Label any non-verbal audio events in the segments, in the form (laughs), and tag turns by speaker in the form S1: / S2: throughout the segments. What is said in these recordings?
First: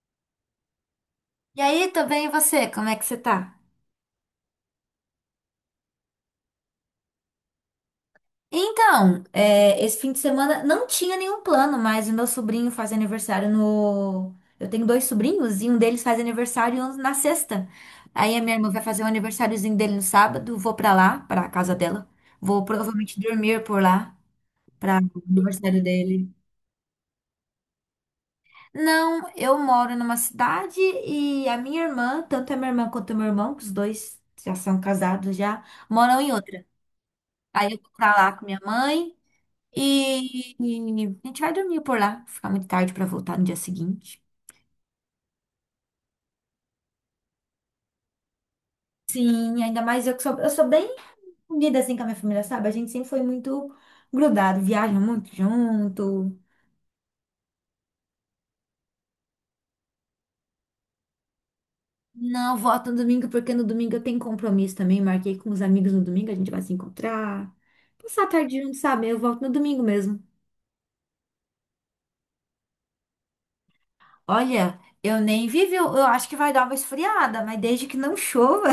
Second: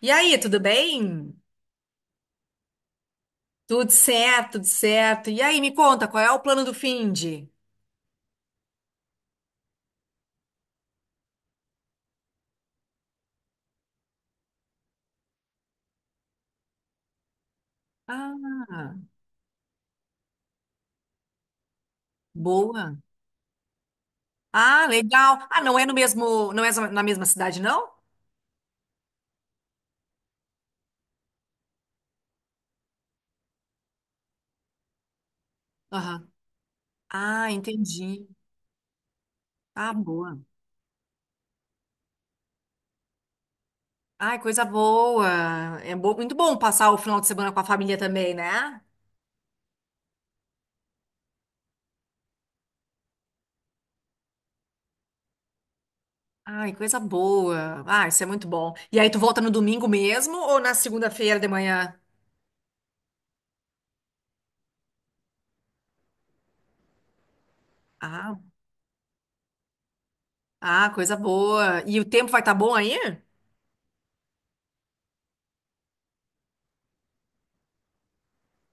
S1: E aí, tudo bem?
S2: E aí, tô bem, e você? Como é que você tá?
S1: Tudo certo, tudo certo. E aí, me conta, qual é o plano do Find?
S2: Esse fim de semana não tinha nenhum plano, mas o meu sobrinho faz aniversário no. Eu tenho dois sobrinhos e um deles faz aniversário na sexta. Aí a minha irmã vai
S1: Ah,
S2: fazer o aniversáriozinho dele no sábado, vou pra lá, pra casa dela. Vou
S1: boa.
S2: provavelmente dormir por lá,
S1: Ah,
S2: pra o
S1: legal. Ah, não
S2: aniversário
S1: é no
S2: dele.
S1: mesmo, não é na mesma cidade, não?
S2: Não, eu moro numa cidade e a minha irmã, tanto a minha irmã quanto o meu irmão, que os dois já são casados já, moram
S1: Aham.
S2: em outra.
S1: Ah,
S2: Aí eu vou pra
S1: entendi.
S2: lá com minha mãe.
S1: Ah, boa.
S2: E a gente vai dormir por lá, ficar muito tarde pra voltar no dia seguinte.
S1: Ai, coisa boa. Muito bom passar o final de semana com a família também, né?
S2: Sim, ainda mais eu que sou, eu sou bem unida assim com a minha família, sabe? A gente sempre foi muito grudado, viaja muito junto.
S1: Ai, coisa boa. Ah, isso é muito bom. E aí, tu volta no domingo mesmo ou na segunda-feira de manhã?
S2: Não, volto no domingo, porque no domingo eu tenho compromisso também. Marquei com os amigos no domingo, a gente vai se encontrar. Passar a
S1: Ah,
S2: tarde junto, sabe? Eu volto no domingo mesmo.
S1: ah, coisa boa. E o tempo vai estar bom aí?
S2: Olha, eu nem vivi, eu acho que vai dar uma esfriada, mas desde que não chova,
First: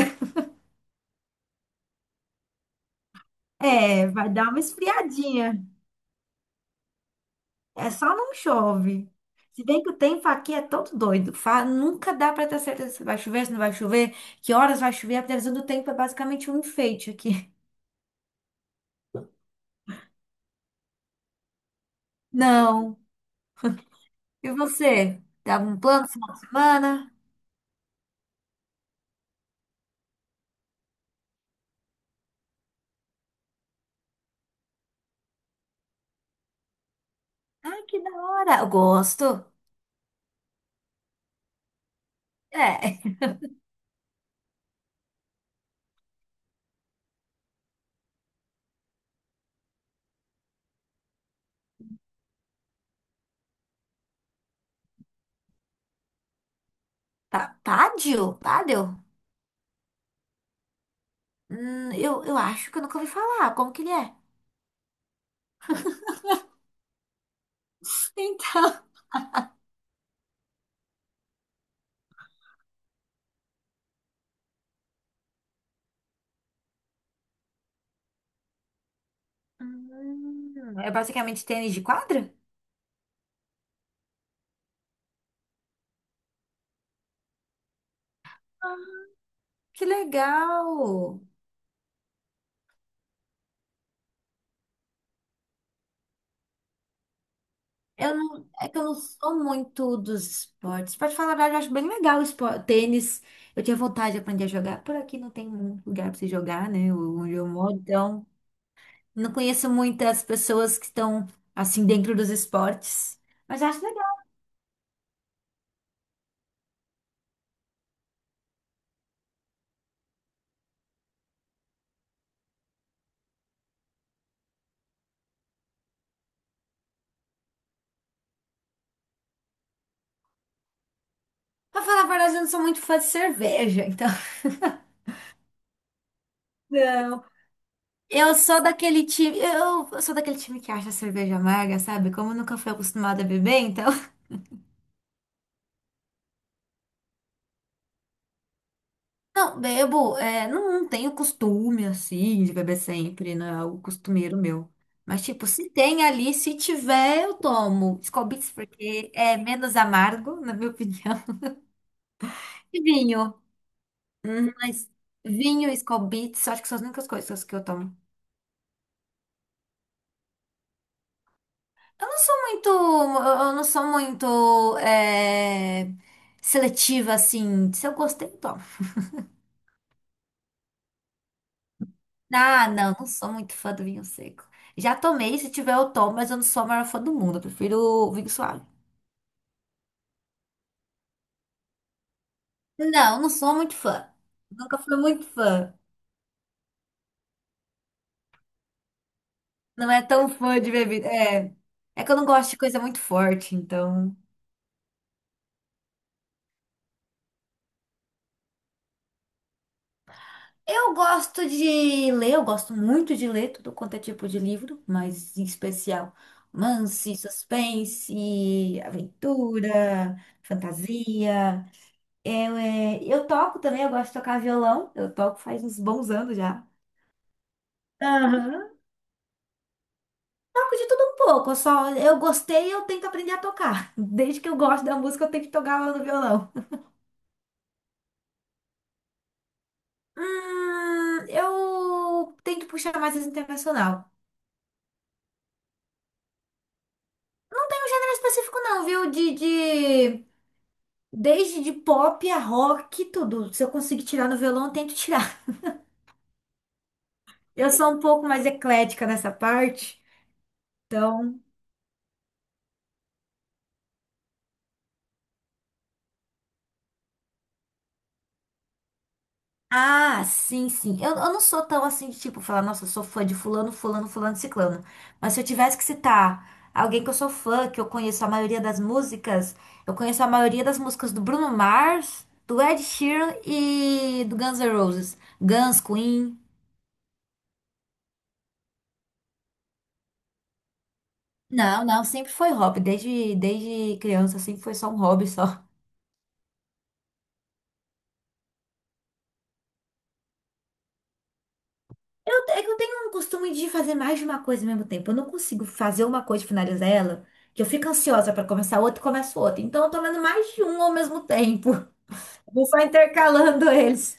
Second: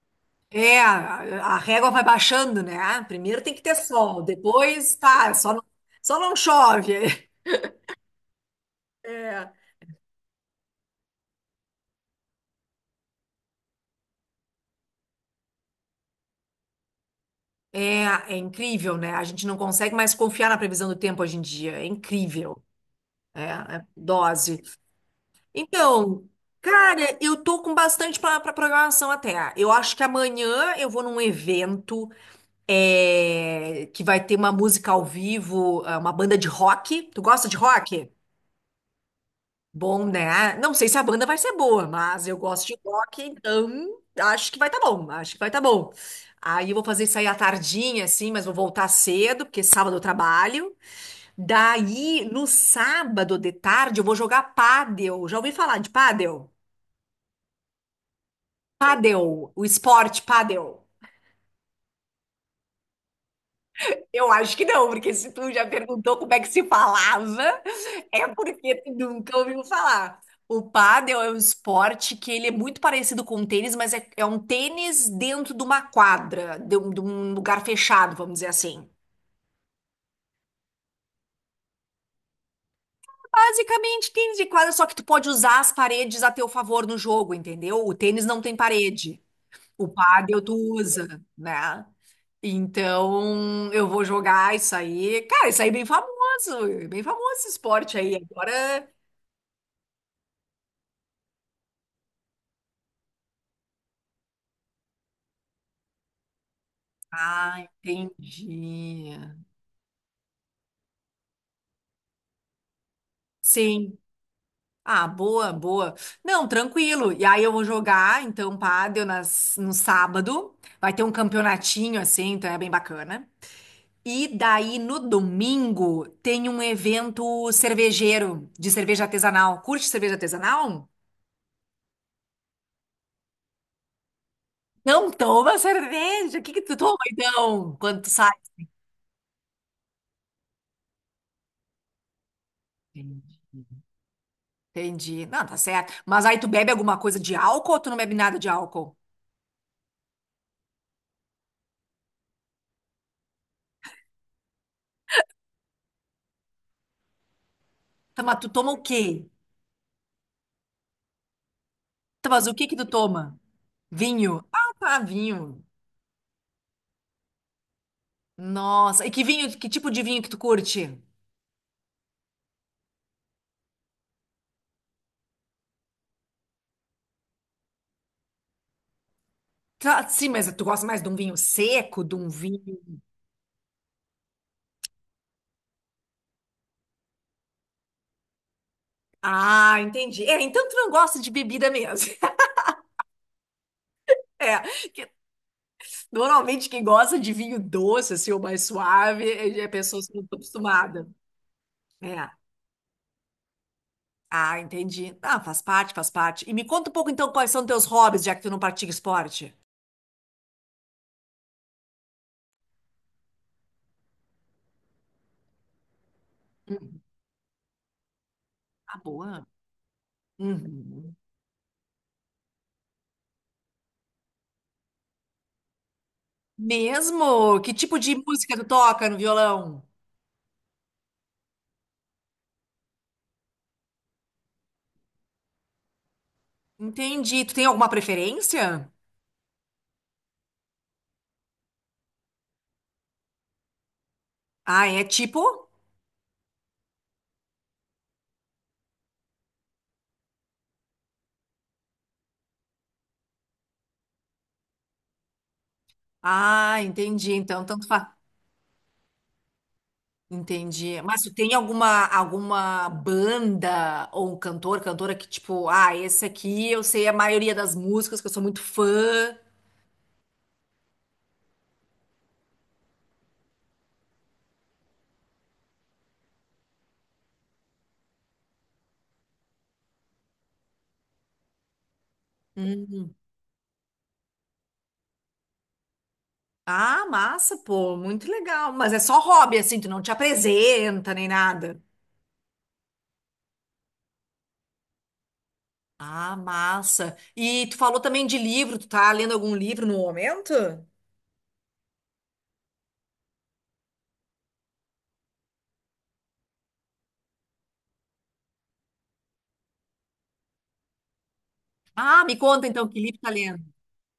S1: É, a régua vai baixando, né? Ah, primeiro tem
S2: (laughs)
S1: que ter
S2: é,
S1: sol,
S2: vai dar uma
S1: depois tá,
S2: esfriadinha.
S1: só não chove. (laughs)
S2: É só não chove.
S1: É.
S2: Se bem que o tempo aqui é todo doido. Nunca dá para ter certeza se vai chover, se não vai chover, que horas vai chover. A previsão do tempo é basicamente um enfeite aqui. (laughs)
S1: É, é incrível, né? A gente não consegue mais confiar na previsão do tempo hoje em dia. É incrível.
S2: Não.
S1: É, é
S2: E
S1: dose.
S2: você? Dá um plano
S1: Então,
S2: final de semana?
S1: cara, eu tô com bastante pra programação até. Eu acho que amanhã eu vou num evento que vai ter uma música ao vivo, uma banda de rock. Tu gosta de
S2: Ai, que
S1: rock?
S2: da hora. Eu gosto.
S1: Bom, né? Não sei se a banda vai ser boa, mas eu gosto de
S2: É.
S1: rock, então acho que vai tá bom, acho que vai tá bom. Aí eu vou fazer isso aí à tardinha, assim, mas vou voltar cedo, porque sábado eu trabalho. Daí, no sábado de tarde, eu vou jogar pádel. Já ouvi falar de pádel?
S2: (laughs) Pádio? Pádio?
S1: Pádel, o esporte pádel.
S2: Eu acho que eu nunca ouvi falar. Como que ele é?
S1: Eu acho que não, porque se tu já perguntou como é que se falava, (laughs)
S2: (laughs)
S1: é porque
S2: Então.
S1: tu nunca ouviu falar. O pádel é um esporte que ele é muito parecido com o tênis, mas é, é um tênis dentro de uma quadra, de um lugar fechado, vamos dizer assim.
S2: É basicamente tênis de quadra?
S1: Basicamente, tênis de quadra, só que tu pode usar as paredes a teu favor no jogo, entendeu? O tênis não tem parede.
S2: Que
S1: O Paddle tu
S2: legal!
S1: usa, né? Então, eu vou jogar isso aí. Cara, isso aí é bem famoso esse esporte aí.
S2: Eu não, é que eu
S1: Agora,
S2: não sou muito dos esportes. Pra te falar a verdade, eu acho bem legal o esporte. Tênis, eu tinha vontade de aprender a jogar. Por aqui não tem muito lugar pra você jogar, né? Onde eu
S1: ah,
S2: moro, então
S1: entendi.
S2: não conheço muitas pessoas que estão assim dentro dos esportes. Mas eu acho
S1: Sim.
S2: legal.
S1: Ah, boa, boa. Não, tranquilo. E aí eu vou jogar, então, pádel no sábado. Vai ter um campeonatinho assim, então é bem bacana. E daí no domingo tem um evento cervejeiro de cerveja artesanal. Curte cerveja artesanal?
S2: Pra falar a verdade, eu não sou muito fã de cerveja, então. (laughs)
S1: Não toma cerveja. O que que tu toma
S2: Não.
S1: então quando tu sai?
S2: Eu sou daquele time, eu sou daquele time que acha a cerveja amarga, sabe? Como eu nunca fui acostumada a beber, então.
S1: Entendi. Não, tá certo. Mas aí tu bebe alguma coisa de álcool ou tu não bebe nada de álcool?
S2: Não, bebo, não, tenho costume assim de beber sempre, não é algo costumeiro meu. Mas, tipo, se tem ali, se tiver, eu tomo
S1: Tá,
S2: Skol
S1: mas tu
S2: Beats,
S1: toma o
S2: porque
S1: quê?
S2: é menos amargo, na minha opinião. (laughs)
S1: Tá, mas o que que
S2: E
S1: tu
S2: vinho.
S1: toma? Vinho. Ah,
S2: Mas
S1: tá, vinho.
S2: vinho e Skol Beats, acho que são as únicas coisas que eu tomo.
S1: Nossa, e que vinho, que tipo de vinho que tu curte?
S2: Eu não sou muito, eu não sou muito seletiva, assim. Se eu gostei, eu tomo.
S1: Tá, sim, mas tu gosta mais de um vinho seco, de um
S2: Ah, não,
S1: vinho.
S2: não sou muito fã do vinho seco. Já tomei, se tiver eu tomo, mas eu não sou a maior fã do mundo. Eu prefiro o vinho suave.
S1: Ah, entendi. É, então tu não gosta de bebida mesmo. (laughs)
S2: Não, não sou muito fã. Nunca
S1: É,
S2: fui
S1: que-
S2: muito fã.
S1: normalmente quem gosta de vinho doce, assim, ou mais suave, é
S2: Não é
S1: pessoas que não
S2: tão
S1: estão
S2: fã de
S1: acostumadas.
S2: bebida. É, é que eu não
S1: É.
S2: gosto de coisa muito forte, então.
S1: Ah, entendi. Ah, faz parte, faz parte. E me conta um pouco então quais são teus hobbies, já que tu não pratica esporte.
S2: Eu gosto de ler, eu gosto muito de ler tudo quanto é tipo de livro, mas em especial
S1: Hum,
S2: romance, suspense,
S1: Ah, boa.
S2: aventura,
S1: Uhum.
S2: fantasia. Eu toco também, eu gosto de tocar violão. Eu toco faz uns bons anos já.
S1: Mesmo? Que tipo de música tu
S2: Aham.
S1: toca no violão?
S2: Toco de tudo um pouco, eu gostei, eu tento aprender a tocar. (laughs) Desde que eu gosto da música, eu tenho que tocar ela no violão.
S1: Entendi. Tu tem alguma preferência?
S2: Eu tento puxar mais esse internacional. Não
S1: Ah, é tipo?
S2: tem um gênero específico não, viu? De desde de pop a rock, tudo. Se eu conseguir tirar no violão, eu tento tirar.
S1: Ah, entendi. Então,
S2: Eu
S1: tanto
S2: sou um
S1: faz.
S2: pouco mais eclética nessa parte.
S1: Entendi. Mas tu
S2: Então,
S1: tem alguma banda ou um cantor, cantora que tipo, ah, esse aqui eu sei a maioria das músicas, que eu sou muito fã.
S2: ah, sim, sim. Eu não sou tão assim de tipo falar, nossa, eu sou fã de fulano, fulano, fulano, ciclano. Mas se eu tivesse que citar alguém que eu sou fã, que eu conheço a maioria das músicas, eu conheço a maioria das músicas do Bruno Mars, do Ed
S1: Hum.
S2: Sheeran e do Guns N' Roses. Guns, Queen.
S1: Ah, massa, pô, muito legal. Mas é só hobby, assim, tu não te apresenta nem nada.
S2: Não, não, sempre foi hobby. Desde criança, sempre foi só um hobby só.
S1: Ah, massa. E tu falou também de livro, tu tá lendo algum livro no momento?
S2: É que eu tenho um costume de fazer mais de uma coisa ao mesmo tempo. Eu não consigo fazer uma coisa e finalizar ela, que eu fico ansiosa para começar outra e começo outra. Então eu tô lendo mais de um ao mesmo tempo.
S1: Ah, me
S2: (laughs) Vou
S1: conta
S2: só
S1: então que livro tá lendo.
S2: intercalando eles.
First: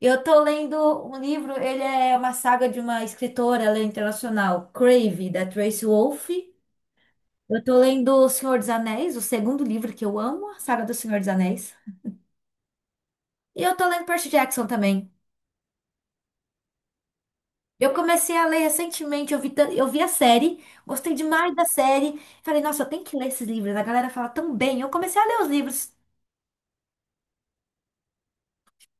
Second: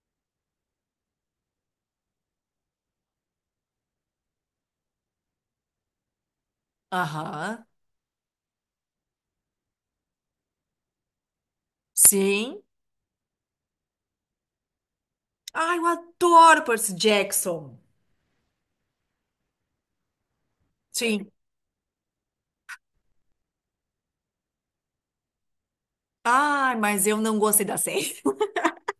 S2: Eu tô lendo um livro, ele é uma saga de uma escritora, ela é internacional, Crave, da Tracy Wolfe. Eu
S1: Aham,
S2: tô lendo O Senhor dos Anéis, o segundo livro que eu amo, a saga do Senhor dos Anéis.
S1: sim.
S2: E eu tô lendo Percy Jackson também.
S1: Ai, eu adoro Percy Jackson.
S2: Eu comecei a ler recentemente, eu vi a série, gostei
S1: Sim.
S2: demais da série. Falei, nossa, eu tenho que ler esses livros, a galera fala tão bem. Eu comecei a ler os livros.
S1: Ai, mas eu não gostei da série.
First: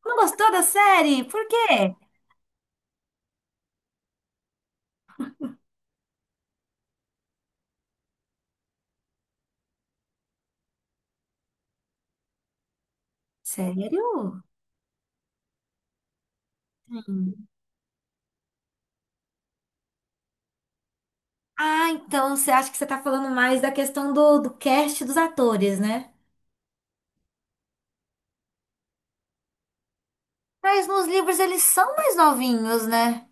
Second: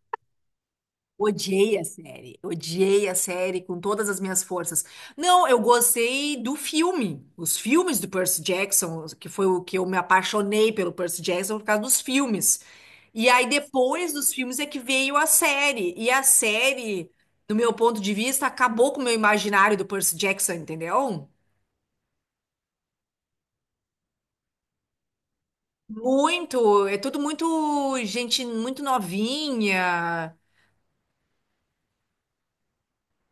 S2: Não gostou da série? Por
S1: Odiei a
S2: quê?
S1: série, odiei a série com todas as minhas forças. Não, eu gostei do filme, os filmes do Percy Jackson, que foi o que eu me apaixonei pelo Percy Jackson por causa dos filmes. E aí depois dos
S2: Sério?
S1: filmes é que veio a série, e a série,
S2: Sim.
S1: do meu ponto de vista, acabou com o meu imaginário do Percy Jackson, entendeu?
S2: Ah, então você acha que você tá falando mais da questão do cast dos atores, né?
S1: Muito, é tudo muito gente muito novinha,
S2: Mas nos livros eles são mais novinhos, né?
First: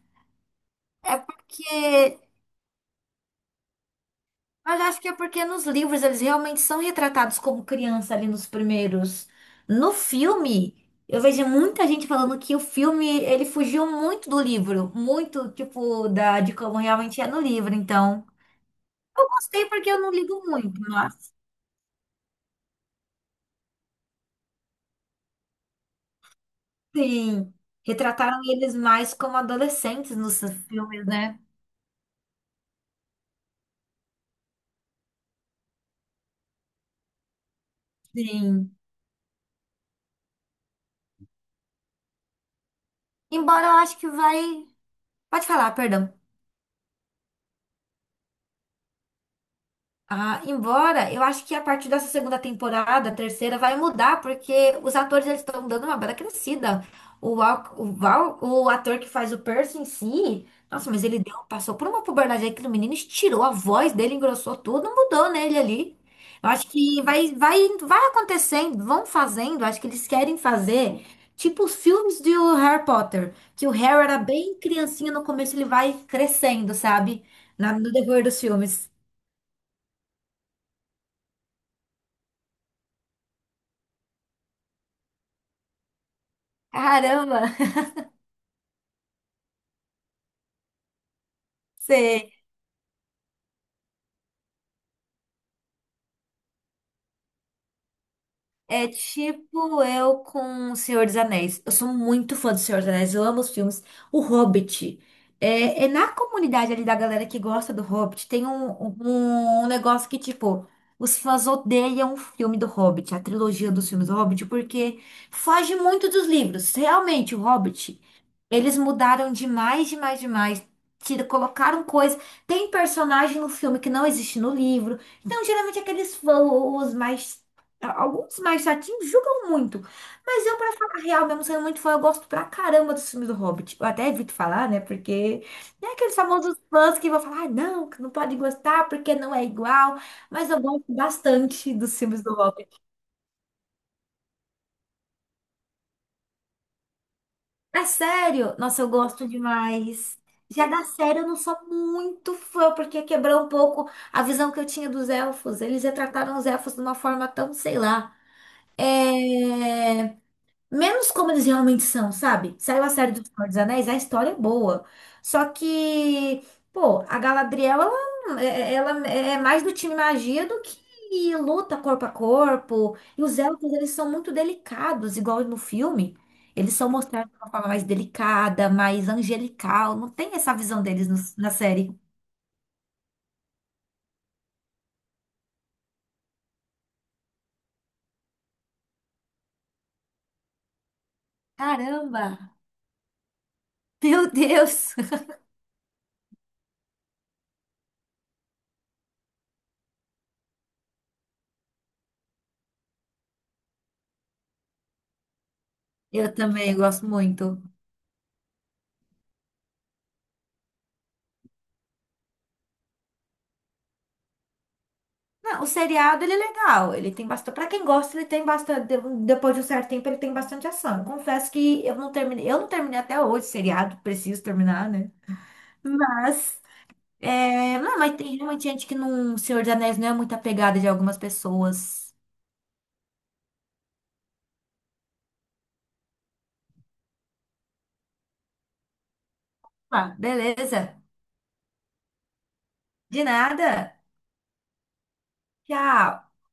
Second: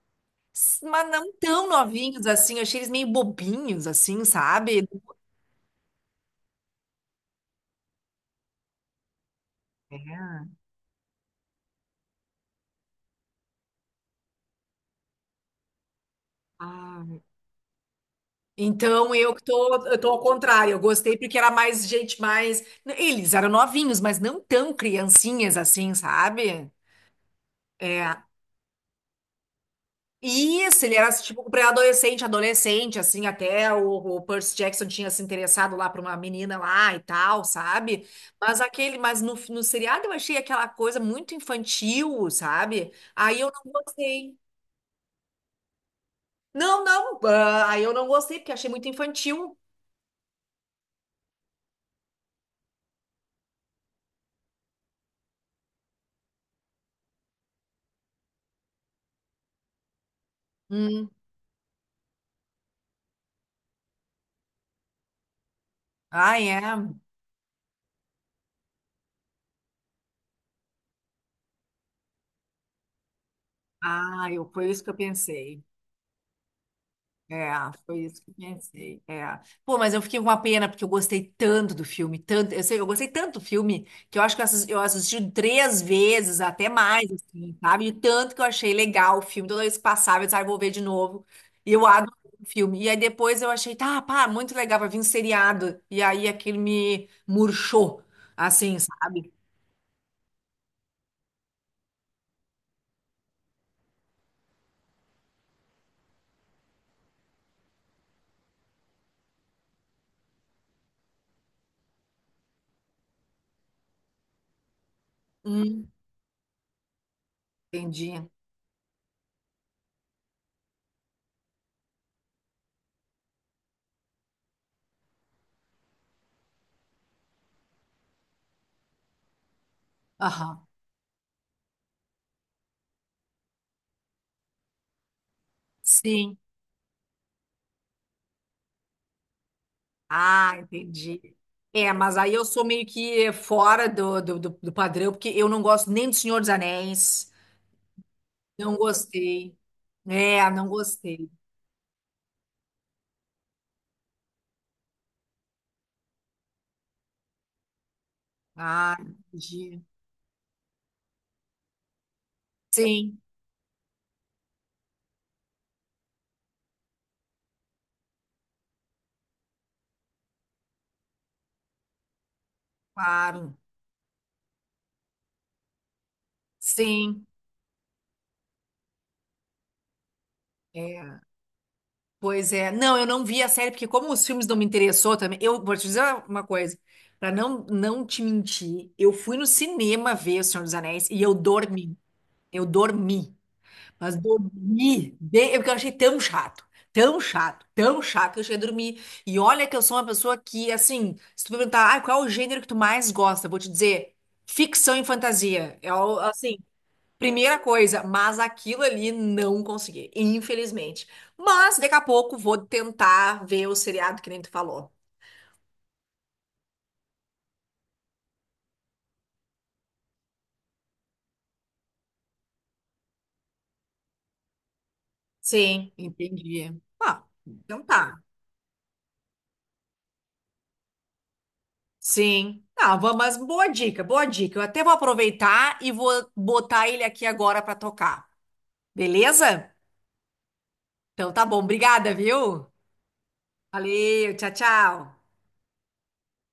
S1: mas
S2: É
S1: não tão
S2: porque
S1: novinhos assim, eu achei eles meio bobinhos assim,
S2: mas eu
S1: sabe?
S2: acho que é porque nos livros eles realmente são retratados como criança ali nos primeiros. No
S1: É.
S2: filme, eu vejo muita gente falando que o filme ele fugiu muito do livro, muito tipo da de como
S1: Ah,
S2: realmente é no livro. Então,
S1: então
S2: eu gostei porque
S1: eu
S2: eu
S1: tô
S2: não
S1: ao
S2: ligo
S1: contrário, eu
S2: muito,
S1: gostei
S2: mas
S1: porque era mais gente mais, né? Eles eram novinhos, mas não tão criancinhas assim, sabe?
S2: sim,
S1: É.
S2: retrataram eles mais como adolescentes nos
S1: Isso, ele
S2: filmes,
S1: era
S2: né?
S1: tipo pré-adolescente, adolescente, assim, até o Percy Jackson tinha se interessado lá pra uma menina lá e tal, sabe? Mas
S2: Sim.
S1: aquele, mas no seriado eu achei aquela coisa muito infantil, sabe? Aí eu
S2: Embora
S1: não
S2: eu acho que
S1: gostei.
S2: vai. Pode falar, perdão.
S1: Não, não, ah, aí eu não gostei porque achei muito infantil.
S2: Ah, embora eu acho que a partir dessa segunda temporada, terceira, vai mudar, porque os atores eles estão dando uma bela crescida. Val, o ator que faz o Percy em si, nossa, mas
S1: Hum.
S2: ele deu, passou por uma puberdade aí que o menino estirou a voz dele, engrossou tudo, mudou nele ali.
S1: Ah,
S2: Eu
S1: é.
S2: acho que vai acontecendo, vão fazendo, acho que eles querem fazer tipo os filmes do Harry Potter, que o Harry era
S1: Ah, eu,
S2: bem
S1: foi isso que eu
S2: criancinha no começo,
S1: pensei.
S2: ele vai crescendo, sabe?
S1: É,
S2: No
S1: foi isso
S2: decorrer
S1: que eu
S2: dos filmes.
S1: pensei. É. Pô, mas eu fiquei com uma pena, porque eu gostei tanto do filme, tanto, eu sei, eu gostei tanto do filme, que eu acho que eu assisti três vezes, até mais,
S2: Caramba!
S1: assim, sabe? E tanto que eu achei legal o filme, toda vez que passava, eu disse, ah, eu vou ver de novo. E eu adoro
S2: Sei.
S1: o filme. E aí depois eu achei, tá, pá, muito legal, vai vir um seriado. E aí aquilo me murchou, assim,
S2: É
S1: sabe?
S2: tipo eu com O Senhor dos Anéis. Eu sou muito fã do Senhor dos Anéis, eu amo os filmes. O Hobbit. É, é na comunidade ali da galera que gosta do Hobbit, tem um negócio que, tipo, os fãs odeiam o filme do Hobbit, a trilogia dos filmes do Hobbit, porque foge
S1: Hum,
S2: muito dos livros. Realmente, o Hobbit,
S1: entendi.
S2: eles mudaram demais, demais, demais. Colocaram coisa. Tem personagem no filme que não existe no livro. Então, geralmente, aqueles fãs, os mais alguns mais chatinhos julgam muito. Mas eu,
S1: Aham.
S2: pra falar a real, mesmo sendo muito fã, eu gosto pra caramba dos filmes do Hobbit. Eu até evito falar, né? Porque é aqueles
S1: Sim.
S2: famosos fãs que vão falar, ah, não, que não pode gostar porque não é igual. Mas
S1: Ah,
S2: eu gosto
S1: entendi.
S2: bastante
S1: É,
S2: dos
S1: mas
S2: filmes
S1: aí
S2: do
S1: eu sou
S2: Hobbit.
S1: meio que fora do padrão, porque eu não gosto nem do Senhor dos Anéis.
S2: É sério?
S1: Não
S2: Nossa, eu gosto
S1: gostei.
S2: demais.
S1: É,
S2: Já
S1: não
S2: da série eu
S1: gostei.
S2: não sou muito fã, porque quebrou um pouco a visão que eu tinha dos elfos. Eles retrataram os elfos de uma forma tão, sei lá.
S1: Ah, entendi.
S2: É... menos como eles realmente são, sabe? Saiu a série
S1: Sim,
S2: do Senhor dos Anéis, a história é boa. Só que, pô, a Galadriel, ela, é, ela é mais do time magia do que luta corpo a corpo. E os
S1: claro.
S2: elfos, eles são muito delicados, igual no filme. Eles são
S1: Sim.
S2: mostrados de uma forma mais delicada, mais angelical. Não tem essa visão deles
S1: É.
S2: na série.
S1: Pois é. Não, eu não vi a série, porque como os filmes não me interessou também, eu vou te dizer uma coisa, para não, não te mentir, eu fui no cinema ver O Senhor dos Anéis e eu dormi.
S2: Caramba!
S1: Eu dormi. Mas
S2: Meu Deus!
S1: dormir, bem, é porque eu achei tão chato, tão chato, tão chato que eu cheguei a dormir. E olha que eu sou uma pessoa que, assim, se tu perguntar, ah, qual é o gênero que tu mais gosta? Eu vou te dizer, ficção e fantasia. É,
S2: Eu
S1: assim,
S2: também gosto
S1: primeira
S2: muito.
S1: coisa, mas aquilo ali não consegui, infelizmente. Mas daqui a pouco vou tentar ver o seriado que nem tu falou.
S2: Não, o seriado ele é legal, ele tem bastante. Pra quem gosta, ele tem Depois de um certo tempo, ele tem bastante ação. Eu confesso que eu não terminei até hoje o seriado, preciso terminar, né?
S1: Sim,
S2: Mas,
S1: entendi. Ah,
S2: é,
S1: então
S2: não, mas
S1: tá.
S2: tem realmente gente que não, Senhor dos Anéis não é muito apegada de algumas pessoas.
S1: Sim. Ah, mas boa dica, boa dica. Eu até vou aproveitar e vou botar ele aqui agora para tocar. Beleza?
S2: Ah, beleza.
S1: Então tá bom. Obrigada, viu?
S2: De nada.
S1: Valeu, tchau, tchau.
S2: Tchau.